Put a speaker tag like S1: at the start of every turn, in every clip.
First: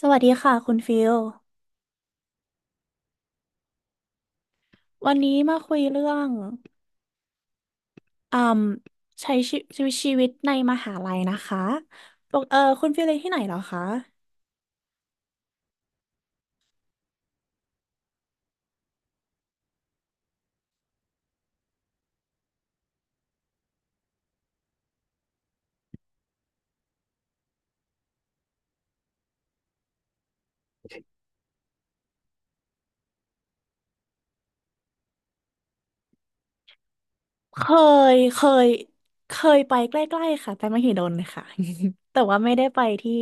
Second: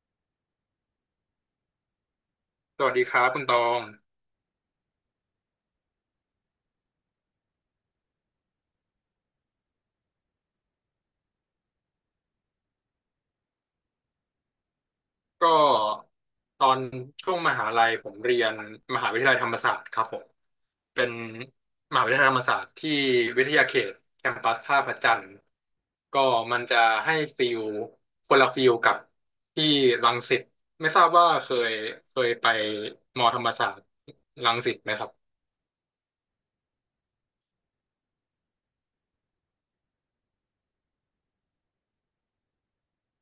S1: สวัสดีค่ะคุณฟิล
S2: สวัสดีครับคุณตอง
S1: วันนี้มาคุยเรื่องอืมใช้ชีวิตในมหาลัยนะคะปกเออคุณฟิลเรียนที่ไหนเหรอคะ
S2: ก็ตอนช่วงมหาลัยผมเรียนมหาวิทยาลัยธรรมศาสตร์ครับผมเป็นมหาวิทยาลัยธรรมศาสตร์ที่วิทยาเขตแคมปัสท่าพระจันทร์ก็มันจะให้ฟิลคนละฟิลกับที่รังสิตไม่ทราบว่าเคยไปมอธรรมศาสตร์รังสิตไหมครับ
S1: เคยเคยเคยไปใกล้ๆค่ะไปมหิดลค่ะ แต่ว่าไม่ได้ไปที่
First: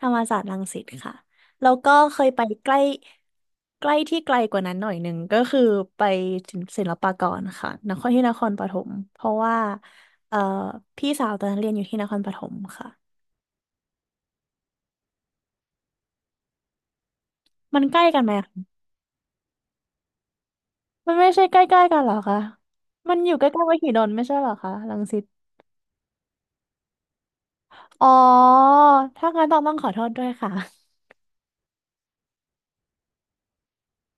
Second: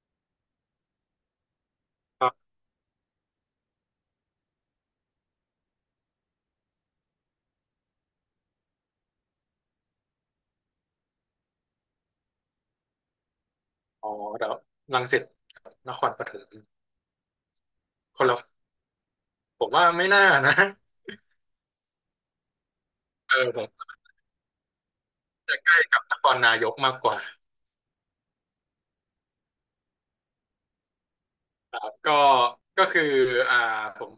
S1: ธรรมศาสตร์รังสิตค่ะ แล้วก็เค
S2: ค
S1: ย
S2: รั
S1: ไป
S2: บ
S1: ใกล้ใกล้ที่ไกลกว่านั้นหน่อยหนึ่งก็คือไปศิลปากรค่ะนครที่นครปฐมเพราะว่าเอ่อพี่สาวตอนนั้นเรียนอยู่ที่นครปฐมค่ะ
S2: อ๋อเดี๋ยวรังสิตนครปฐม
S1: มันใกล้
S2: ค
S1: กันไห
S2: น
S1: ม
S2: ละผมว่าไม่น่านะ
S1: มันไม่ใช่ใกล้ๆกันเหรอคะ มันอ
S2: เอ
S1: ยู่
S2: อ
S1: ใก
S2: ผ
S1: ล้ๆมหิ
S2: ม
S1: ดลไม่ใช่เหรอคะรังสิต
S2: จะใกล้กับนครนายกมากกว่า
S1: อ๋อถ้างั้นต้องขอโทษด้วยค่ะ
S2: ก็ก็คืออ่าผม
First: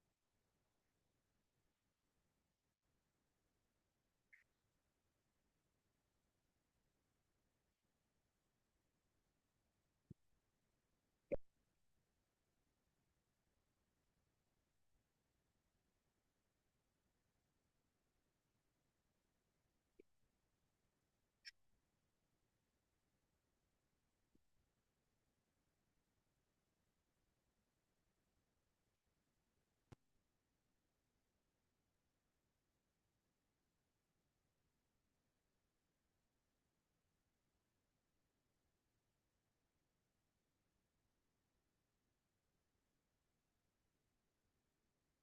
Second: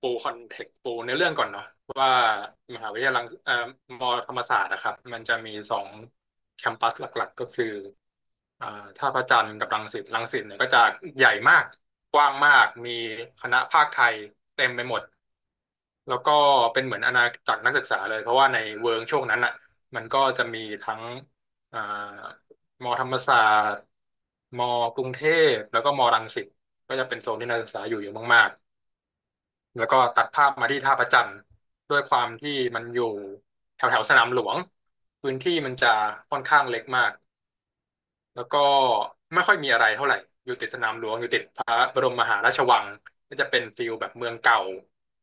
S2: ปูคอนเทกต์ปูในเรื่องก่อนเนาะว่ามหาวิทยาลัยมอธรรมศาสตร์นะครับมันจะมีสองแคมปัสหลักๆก็คืออ่าท่าพระจันทร์กับรังสิตรังสิตเนี่ยก็จะใหญ่มากกว้างมากมีคณะภาคไทยเต็มไปหมด แล้วก็เป็นเหมือนอาณาจักรนักศึกษาเลยเพราะว่าในเวิร์กช่วงนั้นอ่ะมันก็จะมีทั้งอ่ามอธรรมศาสตร์มอกรุงเทพแล้วก็มอรังสิตก็จะเป็นโซนที่นักศึกษาอยู่เยอะมากๆแล้วก็ตัดภาพมาที่ท่าพระจันทร์ด้วยความที่มันอยู่แถวแถวสนามหลวงพื้นที่มันจะค่อนข้างเล็กมาก แล้วก็ไม่ค่อยมีอะไรเท่าไหร่ อยู่ติดสนามหลวง อยู่ติดพระบรมมหาราชวังก็จะเป็นฟิลแบบเมืองเก่า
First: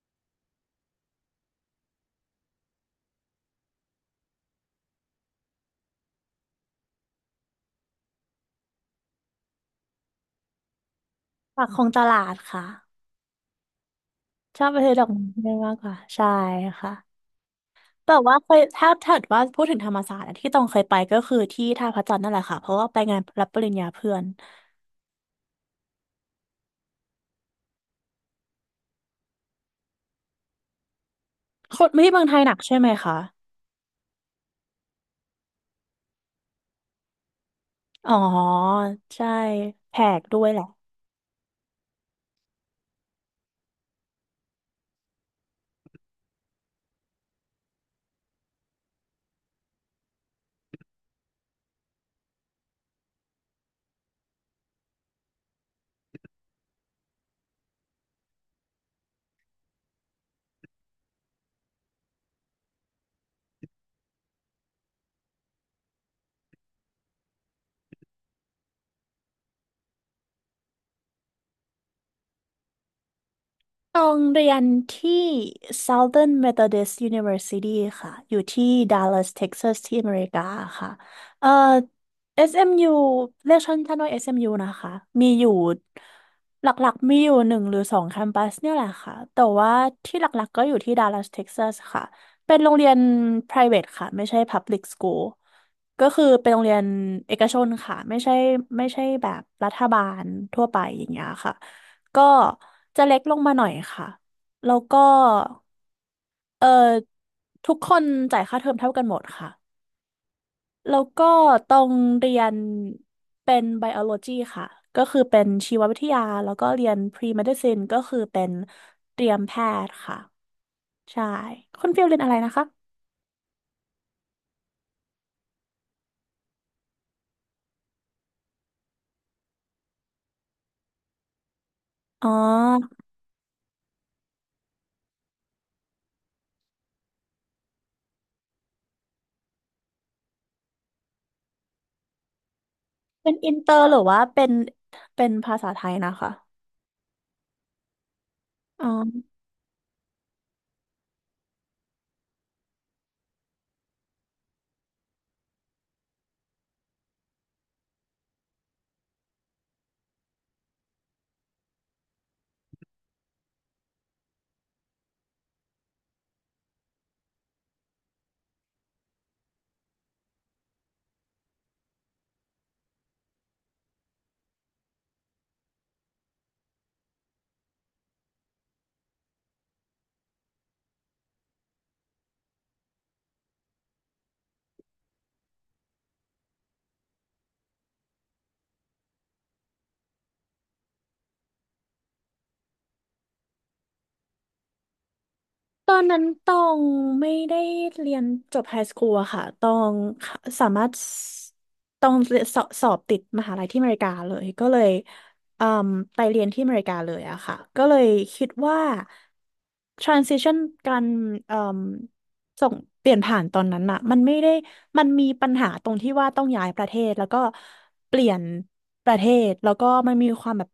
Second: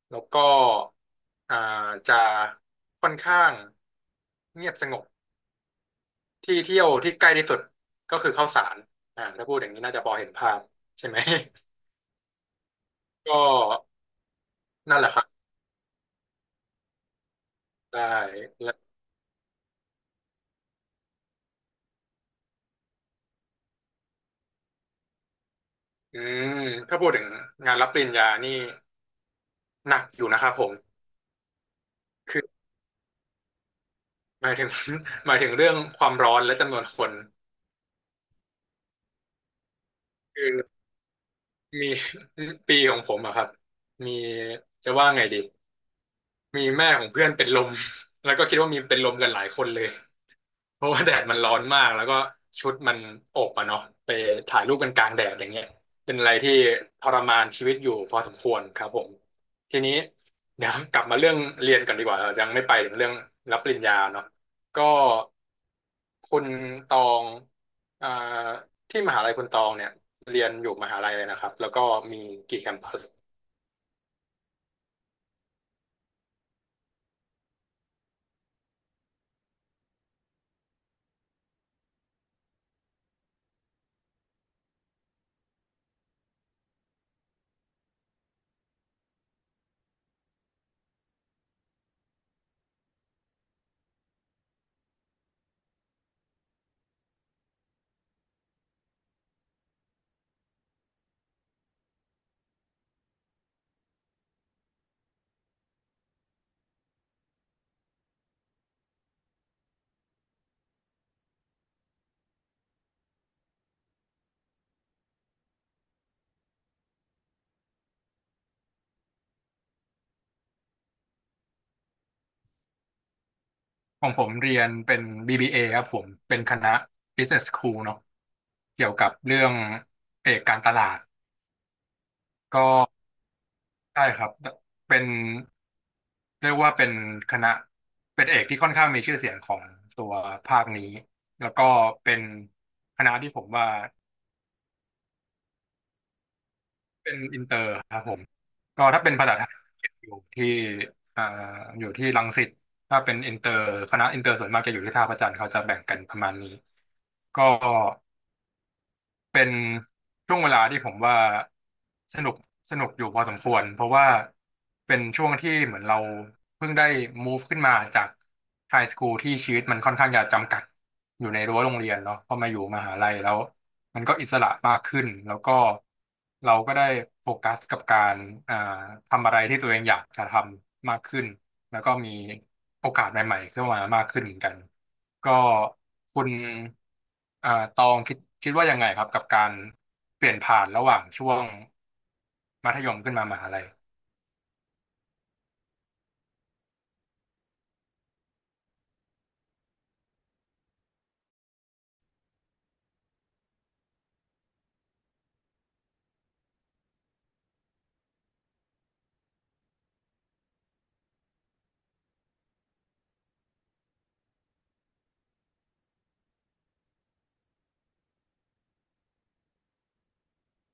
S2: แล้วก็อ่าจะค่อนข้างเงียบสงบที่เที่ยวที่ใกล้ที่สุดก็คือเข้าสารถ้าพูดอย่างนี้น่าจะพอเห็นภาพใช่ไหม
S1: ปากคลองตลาดค่ะ
S2: ก็
S1: ชอบไปซื้อ
S2: นั่น
S1: ด
S2: แห
S1: อก
S2: ละครับ
S1: ไม้มากกว่าใช่ค่ะ
S2: ได้
S1: แต่ว่าเคย
S2: และ
S1: ถ้าว่าพูดถึงธรรมศาสตร์อะที่ต้องเคยไปก็คือที่ท่าพระจันทร์นั่นแหละค่ะเพราะว่าไปงานรับปริญญาเพื่อน
S2: อืมถ้าพูดถึงงานรับปริญญานี่หนักอยู่นะครับผม
S1: คนไม่ที่เมืองไท
S2: คื
S1: ย
S2: อ
S1: หนักใช่ไหมคะ
S2: หมายถึง หมายถึงเรื่องความร้อนและจำนวนคน
S1: อ๋อใช่แพกด้
S2: คื
S1: วย
S2: อ
S1: แหละ
S2: มี ปีของผมอะครับมีจะว่าไงดีมีแม่ของเพื่อนเป็นลม แล้วก็คิดว่ามีเป็นลมกันหลายคนเลย เพราะว่าแดดมันร้อนมากแล้วก็ชุดมันอบอะเนาะไปถ่ายรูปกันกลางแดดอย่างเงี้ยเป็นอะไรที่ทรมานชีวิตอยู่พอสมควรครับผมทีนี้เดี๋ยวกลับมาเรื่องเรียนกันดีกว่าเรายังไม่ไปถึงเรื่องรับปริญญาเนาะก็คุณตองอ่าที่มหาลัยคุณตองเนี่ยเรียนอยู่มหาลัยเลยนะครับแล้วก็มีกี่แคมปัส
S1: ตองเรียนที่ Southern Methodist University ค่ะ อยู่ที่ Dallas Texas ที่อเมริกาค่ะเอ่อ SMU เอ็มยูเรียกสั้นๆว่า SMU นะคะ มีอยู่หลักๆมีอยู่หนึ่งหรือสองแคมปัสเนี่ยแหละค่ะ แต่ว่าที่หลักๆก็อยู่ที่ Dallas Texas ค่ะ เป็นโรงเรียน private ค่ะ ไม่ใช่ public school ก็คือเป็นโรงเรียนเอกชนค่ะ ไม่ใช่แบบรัฐบาลทั่วไปอย่างเงี้ยค่ะ ก็จะเล็กลงมาหน่อยค่ะ แล้วก็เอ่อทุกคนจ่ายค่าเทอมเท่ากันหมดค่ะ แล้วก็ตรงเรียนเป็นไบโอโลจีค่ะ ก็คือเป็นชีววิทยา แล้วก็เรียนพรีเมดิซินก็คือเป็นเตรียมแพทย์ค่ะ ใช่ คุณฟิลเรียนอะไรนะคะ
S2: ของผมเรียนเป็น BBA ครับผมเป็นคณะ Business School เนาะเกี่ยวกับเรื่องเอกการตลาด
S1: อ๋อ
S2: ก็ใช่ครับเป็นเรียกว่าเป็นคณะเป็นเอกที่ค่อนข้างมีชื่อเสียงของตัวภาคนี้แล้วก็เป็นคณะ
S1: เป็
S2: ที่
S1: น
S2: ผม
S1: อิน
S2: ว่า
S1: เตอร์หรือว่าเป็นภาษาไทยนะคะ
S2: เป็นอินเตอร์ครับผมก็
S1: อ๋อ
S2: ถ้าเป็นภาษาไทยอยู่ที่อ่าอยู่ที่รังสิตถ้าเป็นอินเตอร์คณะอินเตอร์ส่วนมากจะอยู่ที่ท่าพระจันทร์เขาจะแบ่งกันประมาณนี้ก็ เป็นช่วงเวลาที่ผมว่าสนุกสนุกอยู่พอสมควรเพราะว่าเป็นช่วงที่เหมือนเราเพิ่งได้ move ขึ้นมาจากไฮสคูลที่ชีวิตมันค่อนข้างจะจำกัดอยู่ในรั้วโรงเรียนเนาะพอมาอยู่มหาลัยแล้วมันก็อิสระมากขึ้นแล้วก็เราก็ได้โฟกัสกับการอ่าทำอะไรที่ตัวเองอยากจะทำมากขึ้นแล้วก็มีโอกาสใหม่ๆเข้ามามากขึ้นเหมือนกันก็คุณ ตองคิดว่ายังไงครับกับการเปลี่ยนผ่านระหว่างช่วงมัธยมขึ้นมามหาลัย
S1: ตอนนั้นตองไม่ได้เรียนจบไฮสคูลอะค่ะตองสามารถตองสอบติดมหาลัยที่อเมริกาเลย ก็เลยอืมไปเรียนที่อเมริกาเลยอะค่ะ ก็เลยคิดว่า transition การอืมส่งเปลี่ยนผ่านตอนนั้นอะมันไม่ได้มันมีปัญหาตรงที่ว่าต้องย้ายประเทศแล้วก็เปลี่ยนประเทศแล้วก็มันมีความแบบ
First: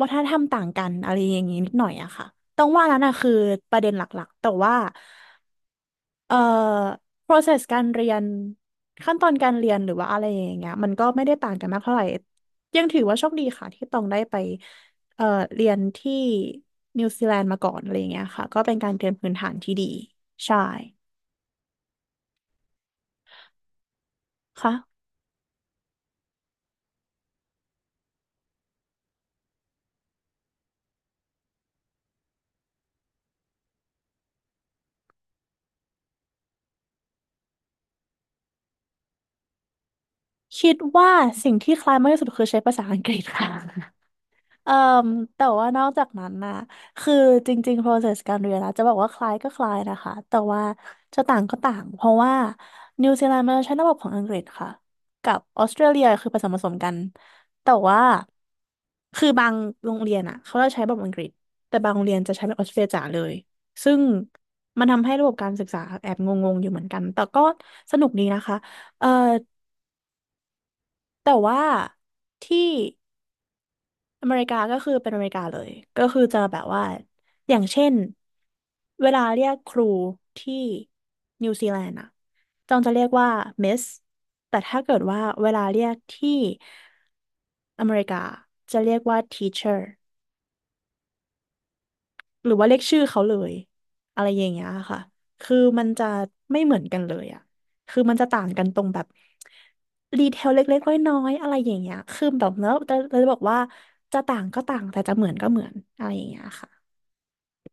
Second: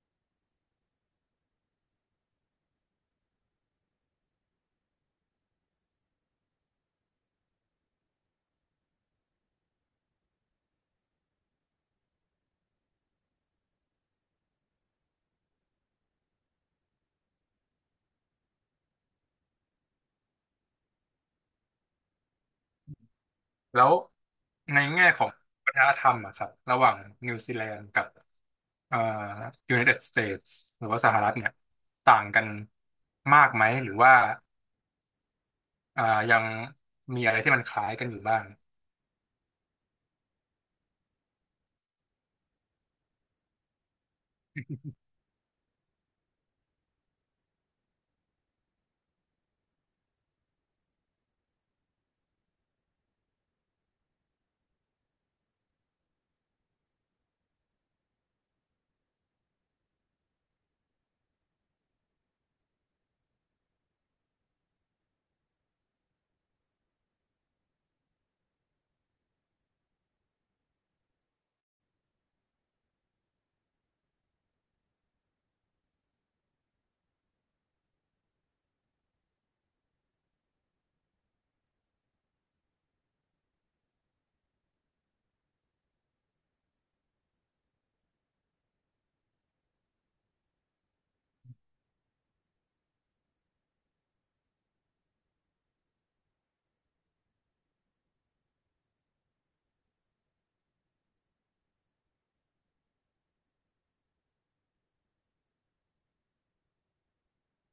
S1: วัฒนธรรมต่างกันอะไรอย่างงี้นิดหน่อยอะค่ะ ต้องว่านั้นนะคือประเด็นหลักๆ แต่ว่าเอ่อ process การเรียนขั้นตอนการเรียนหรือว่าอะไรอย่างเงี้ยมันก็ไม่ได้ต่างกันมากเท่าไหร่ยังถือว่าโชคดีค่ะที่ต้องได้ไปเอ่อเรียนที่นิวซีแลนด์มาก่อนอะไรอย่างเงี้ยค่ะก็เป็นการเตรียมพื้นฐานที่ดีใช่
S2: แล้วใน
S1: ค่ะ
S2: แง่ของวัฒนธรรมอะครับระหว่างนิวซีแลนด์กับอ่า United States หรือว่าสหรัฐเนี่ยต่างกันมากไหมหรือว่าอ่ายังมีอะไรที่มันคล้ายกันอยู่บ้าง
S1: คิดว่าสิ่งที่คล้ายมากที่สุดคือใช้ภาษาอังกฤษค่ะ เอ่อแต่ว่านอกจากนั้นนะคือจริงๆ process การเรียนนะจะบอกว่าคล้ายก็คล้ายนะคะแต่ว่าจะต่างก็ต่างเพราะว่านิวซีแลนด์มันใช้ระบบของอังกฤษค่ะกับออสเตรเลียคือผสมกันแต่ว่าคือบางโรงเรียนอ่ะเขาจะใช้แบบอังกฤษแต่บางโรงเรียนจะใช้แบบออสเตรเลียจ๋าเลยซึ่งมันทำให้ระบบการศึกษาแอบงงๆอยู่เหมือนกันแต่ก็สนุกดีนะคะเอ่อแต่ว่าที่ อเมริกาก็คือเป็นอเมริกาเลย ก็คือจะแบบว่า อย่างเช่น เวลาเรียกครูที่นิวซีแลนด์อะจองจะเรียกว่ามิสแต่ถ้าเกิดว่าเวลาเรียกที่อเมริกาจะเรียกว่า teacher หรือว่าเรียกชื่อเขาเลยอะไรอย่างเงี้ยค่ะคือมันจะไม่เหมือนกันเลยอะคือมันจะต่างกันตรงแบบดีเทลเล็กๆน้อยๆอะไรอย่างเงี้ยคือแบบแล้วเราจะบอกว่าจะต่างก็ต่างแต่จะเหมือนก็เหมือนอะไรอย่างเงี้ยค่ะ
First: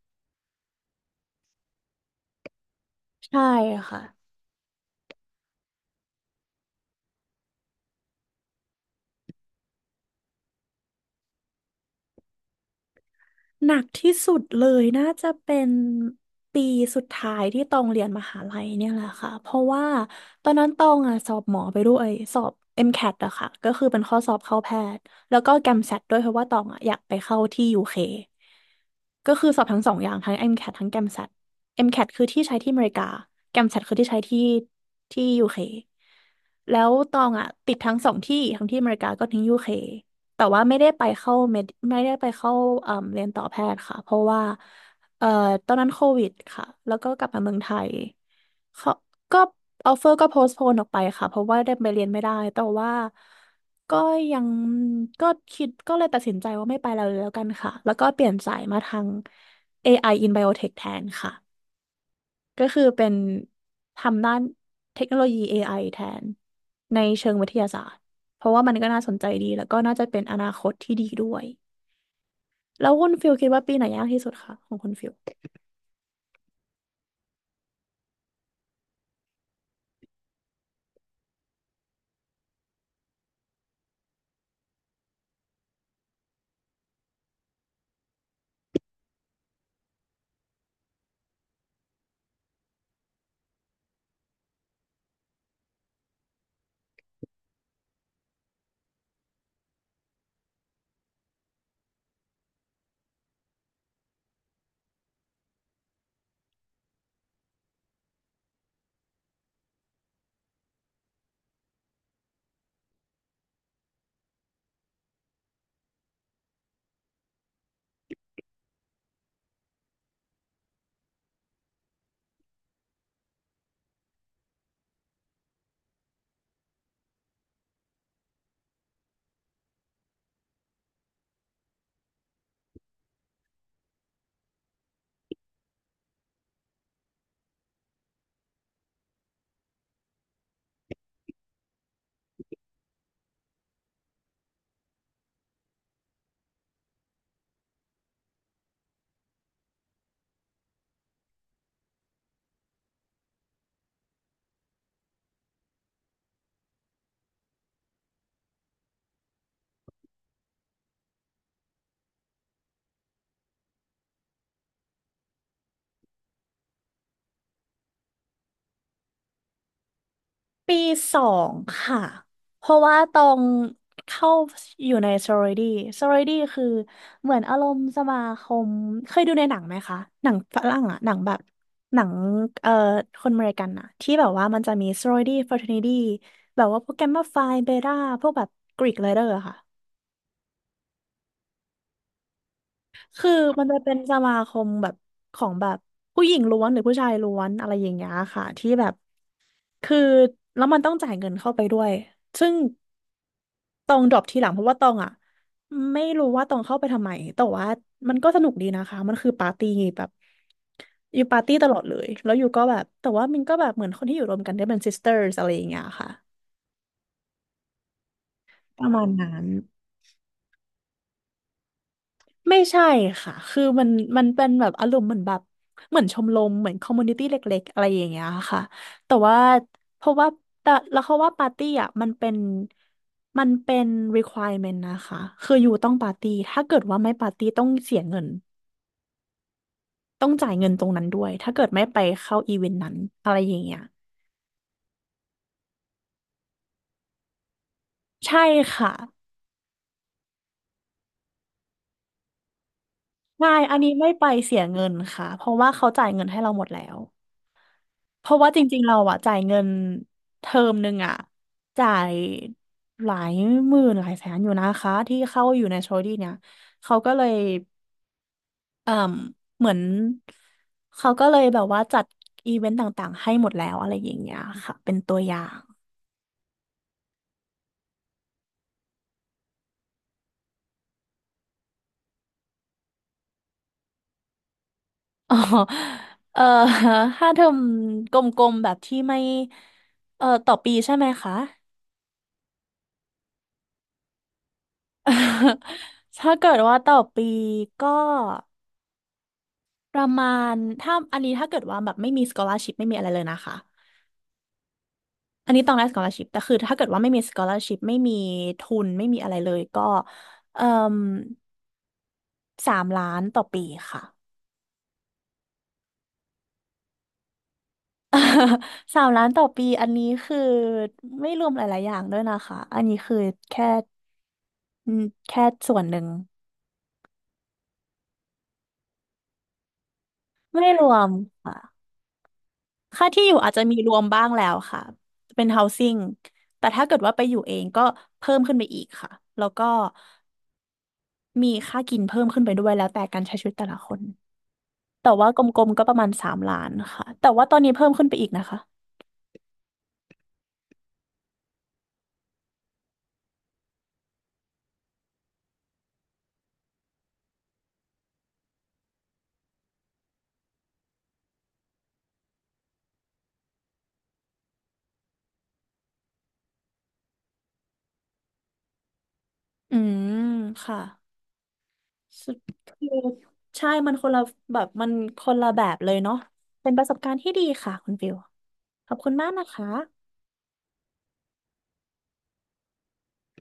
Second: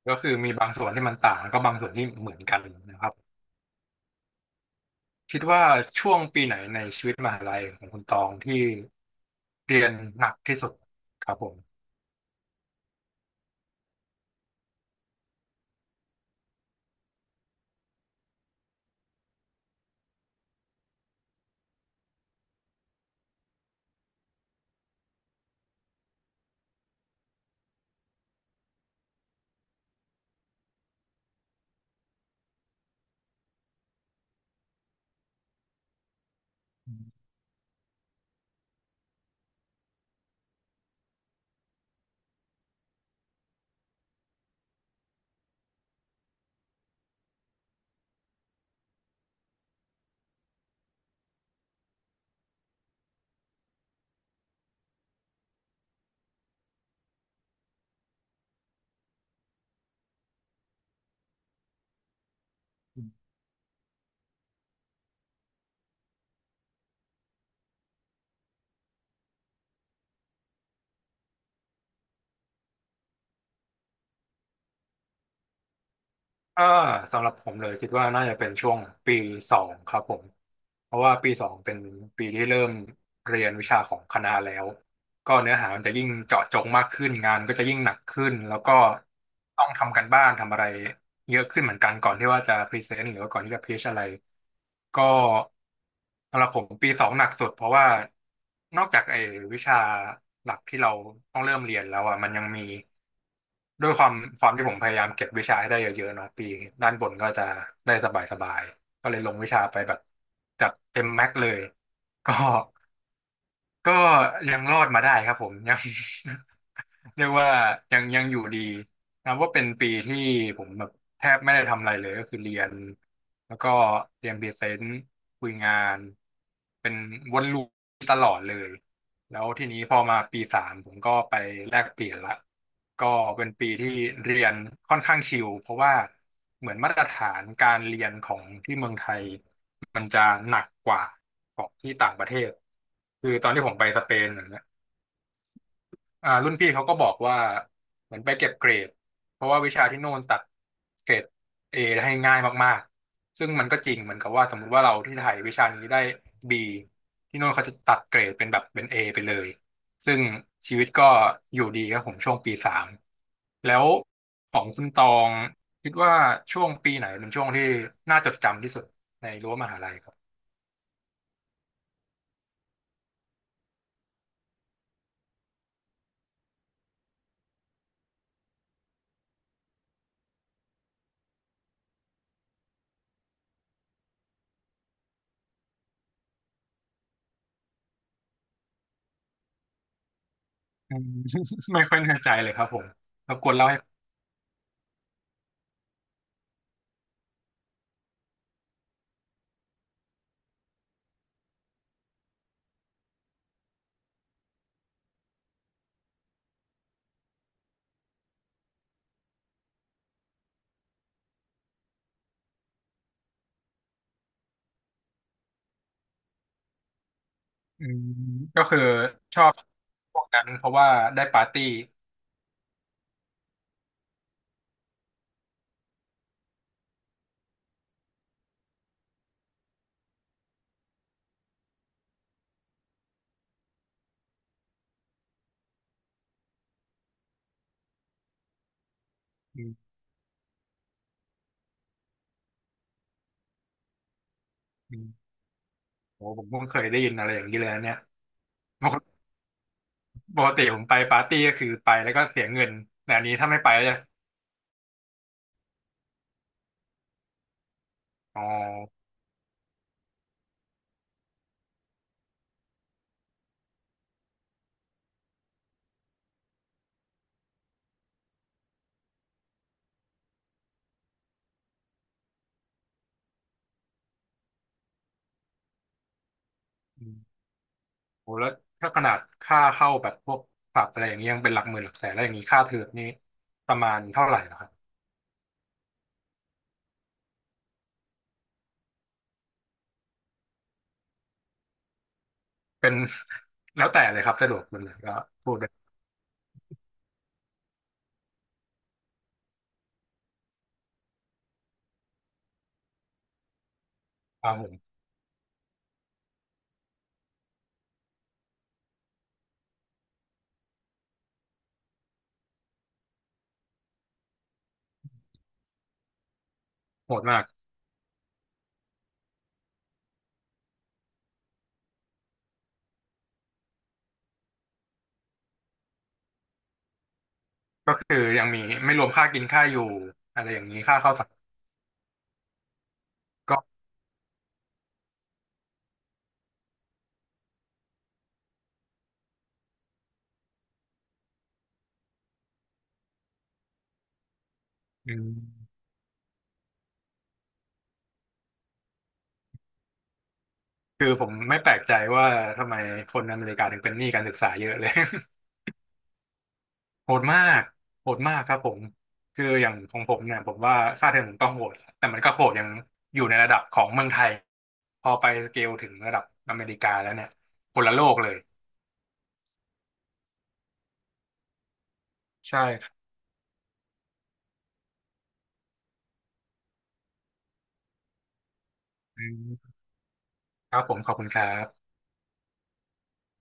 S2: ก็คือมีบางส่วนที่มันต่างแล้วก็บางส่วนที่เหมือนกันนะครับ
S1: ใช่ค่ะ
S2: คิดว่าช่วงปีไหนในชีวิตมหาลัยของคุณตองที่เรียนหนักที่สุดครับผม
S1: หนักที่สุดเลยน่าจะเป็นปีสุดท้ายที่ตองเรียนมหาลัยเนี่ยแหละค่ะเพราะว่าตอนนั้นตองอ่ะสอบหมอไปด้วยสอบ MCAT อมแคทอะค่ะก็คือเป็นข้อสอบเข้าแพทย์แล้วก็แกมแซ t ด้วยเพราะว่าตองอ่ะอยากไปเข้าที่ UK ก็คือสอบทั้งสองอย่างทั้ง MCAT ททั้ง GAMSAT MCAT คทคือที่ใช้ที่อเมริกา g กมแซ t คือที่ใช้ที่ที่ UK แล้วตองอ่ะติดทั้งสองที่ทั้งที่อเมริกาก็ทั้ง UK แต่ว่าไม่ได้ไปเข้าเมดไม่ได้ไปเข้าเอ่มเรียนต่อแพทย์ค่ะเพราะว่าเอ่อตอนนั้นโควิดค่ะแล้วก็กลับมาเมืองไทยเขาก็ออฟเฟอร์ก็โพสต์โพนออกไปค่ะเพราะว่าได้ไปเรียนไม่ได้แต่ว่าก็ยังก็คิดก็เลยตัดสินใจว่าไม่ไปแล้วแล้วกันค่ะแล้วก็เปลี่ยนสายมาทาง AI in Biotech แทนค่ะ ก็คือเป็นทำด้านเทคโนโลยี AI แทนในเชิงวิทยาศาสตร์ เพราะว่ามันก็น่าสนใจดีแล้วก็น่าจะเป็นอนาคตที่ดีด้วย แล้วคุณฟิลคิดว่าปีไหนยากที่สุดคะของคุณฟิล
S2: กาสำหรับผมเลยคิดว่าน่าจะเป็นช่วงปีสองครับผมเพราะว่าปีสองเป็นปีที่เริ่มเรียนวิชาของคณะแล้วก็เนื้อหามันจะยิ่งเจาะจงมากขึ้นงานก็จะยิ่งหนักขึ้นแล้วก็ต้องทำกันบ้านทำอะไรเยอะขึ้นเหมือนกันก่อนที่ว่าจะพรีเซนต์หรือว่าก่อนที่จะพิชอะไรก็สำหรับผมปีสองหนักสุดเพราะว่านอกจากไอ้วิชาหลักที่เราต้องเริ่มเรียนแล้วอ่ะมันยังมี ด้วยความที่ผมพยายามเก็บวิชาให้ได้เยอะๆเนาะปีด้านบนก็จะได้สบายๆก็เลยลงวิชาไปแบบจัดเต็มแม็กเลยก็ ก็ยังรอดมาได้ครับผม ยัง เรียกว่ายังอยู่ดีนะว่าเป็นปีที่ผมแบบแทบไม่ได้ทำอะไรเลยก็คือเรียนแล้วก็เรียนพรีเซนต์คุยงานเป็นวนลูปตลอดเลยแล้วทีนี้พอมาปีสามผมก็ไปแลกเปลี่ยนละก็เป็นปีที่เรียนค่อนข้างชิลเพราะว่าเหมือนมาตรฐานการเรียนของที่เมืองไทย มันจะหนักกว่าของที่ต่างประเทศ คือตอนที่ผมไปสเปนอย่างเงี้ยรุ่นพี่เขาก็บอกว่าเหมือนไปเก็บเกรดเพราะว่าวิชาที่โน่นตัดเกรดเอให้ง่ายมากๆ ซึ่งมันก็จริงเหมือนกับว่าสมมุติว่าเราที่ไทยวิชานี้ได้บีที่โน่นเขาจะตัดเกรดเป็นแบบเป็นเอไปเลย ซึ่งชีวิตก็อยู่ดีครับผมช่วงปีสามแล้วของคุณตองคิดว่าช่วงปีไหนเป็นช่วงที่น่าจดจำที่สุดในรั้วมหาลัยครับ
S1: ปีสองค่ะเพราะว่าตองเข้าอยู่ในซอโร r ดี้ซอโร r ดี้คือเหมือนอารมณ์สมาคมเคยดูในหนังไหมคะหนังฝรั่งอะหนังแบบหนังเอ่อคนอเมริกันอะที่แบบว่ามันจะมีซอโร r ดี้ฟรา t e r n i t แบบว่าพวกแกมมาไพเบต้าพวกแบบกรีกไรเดอร์ค่ะ
S2: อืม ไม่ค่อยแน่ใจเลยครับผม
S1: คือ
S2: รบกวน
S1: มั
S2: เล่า
S1: นจะ
S2: ให้
S1: เป็นสมาคมแบบของแบบผู้หญิงล้วนหรือผู้ชายล้วนอะไรอย่างเงี้ยค่ะที่แบบ คือแล้วมันต้องจ่ายเงินเข้าไปด้วย ซึ่งตองดรอปทีหลังเพราะว่าตองอ่ะไม่รู้ว่าตองเข้าไปทำไม แต่ว่ามันก็สนุกดีนะคะ มันคือปาร์ตี้แบบอยู่ปาร์ตี้ตลอดเลยแล้วอยู่ก็แบบแต่ว่ามันก็แบบเหมือนคนที่อยู่รวมกันได้เป็น sisters อะไรอย่างเงี้ยค่ะ
S2: อืมก็คือ
S1: ประมาณ
S2: ช
S1: นั้
S2: อ
S1: น
S2: บพวกนั้นเพราะว่าได้ปาร์ตี้
S1: ไม่ใช่ค่ะ คือมันเป็นแบบอารมณ์เหมือนแบบเหมือนชมรมเหมือนคอมมูนิตี้เล็กๆอะไรอย่างเงี้ยค่ะแต่ว่าเพราะว่าแต่แล้วเขาว่าปาร์ตี้อ่ะมันเป็น requirement นะคะคืออยู่ต้องปาร์ตี้ถ้าเกิดว่าไม่ปาร์ตี้ต้องเสียเงิน
S2: อืม
S1: ต้องจ่ายเงินตรงนั้นด้วย ถ้าเกิดไม่ไปเข้าอีเวนต์นั้นอะไรอย่างเงี้ย
S2: อืมโหผมเพิ่งเคยได้ยินอะไรอย่างนี้เลยนะเนี่ย
S1: ใช่
S2: ป
S1: ค่ะ
S2: กติปกติผมไปปาร์ตี้ก็คือไปแล้วก็เสียเงินแต่อันนี้
S1: ใช่
S2: ถ้าไม่ไป
S1: อัน
S2: ก็
S1: นี้
S2: จะ
S1: ไม่ไปเสียเงินค่ะเพราะว่าเขาจ่ายเงินให้เราหมดแล้ว เพราะ
S2: อ๋
S1: ว่าจริงๆเรา
S2: อ
S1: อะจ่ายเงินเทอมหนึ่งอะจ่ายหลายหมื่นหลายแสนอยู่นะคะที่เข้าอยู่ในโชดี้เนี่ยเขาก็เลยเอ่มเหมือนเขาก็เลยแบบว่าจัดอีเวนต์ต่างๆให้หมดแล้วอะไรอย่างเงี้ยค่ะเป็นตัวอย่าง
S2: อืมโหแล้วถ้าขนาดค่าเข้าแบบพวกผับอะไรอย่างนี้ยังเป็นหลักหมื่นหลักแสนแล้วอย่างนี้ค่าเทอมนี่ประมาณเท่าไหร่เหรอครับ
S1: อ๋อเออถ้าเทอมกลมๆแบบที่ไม่เออต่อปีใช่ไหมคะ
S2: เป็น แล้วแต่เลยครับสะดวกแบบไหนก็พูด ได้
S1: ถ้าเกิดว่าต่อปีก็ ประมาณถ้าอันนี้ถ้าเกิดว่าแบบไม่มี scholarship ไม่มีอะไรเลยนะคะ
S2: ครับผม
S1: อันนี้ต้องได้ scholarship แต่คือถ้าเกิดว่าไม่มี scholarship ไม่มีทุนไม่มีอะไรเลยก็เอ่มสามล้านต่อปีค่ะ
S2: โหดมาก
S1: สามล้านต่อปีอันนี้คือไม่รวมหลายๆอย่างด้วยนะคะอันนี้คือแค่อืมแค่ส่วนหนึ่ง
S2: ก็คือยังมีไม่รวมค่ากินค่าอยู่อะไรอย่า
S1: ไม่
S2: งนี้
S1: รว
S2: ค่า
S1: ม
S2: ข้าวสงคม
S1: ค่ะค่าที่อยู่อาจ
S2: ก็
S1: จะมีรวมบ้างแล้วค่ะเป็น housing แต่ถ้าเกิดว่าไปอยู่เองก็เพิ่มขึ้นไปอีกค่ะแล้วก็ มีค่ากินเพิ่มขึ้นไปด้วยแล้วแต่การใช้ชีวิตแต่ละคนแต่
S2: อื
S1: ว่า
S2: ม
S1: กลมๆก็ประมาณสามล้านค่ะแต่ว่าตอนนี้เพิ่มขึ้นไปอีกนะคะ
S2: คือผมไม่แปลกใจว่าทำไมคนอเมริกาถึงเป็นหนี้การศึกษาเยอะเลย โหดมากโหดมากครับผมคืออย่างของผมเนี่ยผมว่าค่าเทอมผมก็โหดแต่มันก็โหดยังอยู่ในระดับของเมืองไทยพอไปสเกลถึงระดับอเมริกาแล้วเนี่ยคนละโลกเลย
S1: อืมค่ะสุด
S2: ใช่ค
S1: คือ
S2: รับ
S1: ใช่มันคนละแบบเลยเนาะเป็นประสบการณ์ที่ดีค่ะคุณฟิวขอบคุณ
S2: อื
S1: มากนะคะ
S2: มครับผมขอบคุณครับ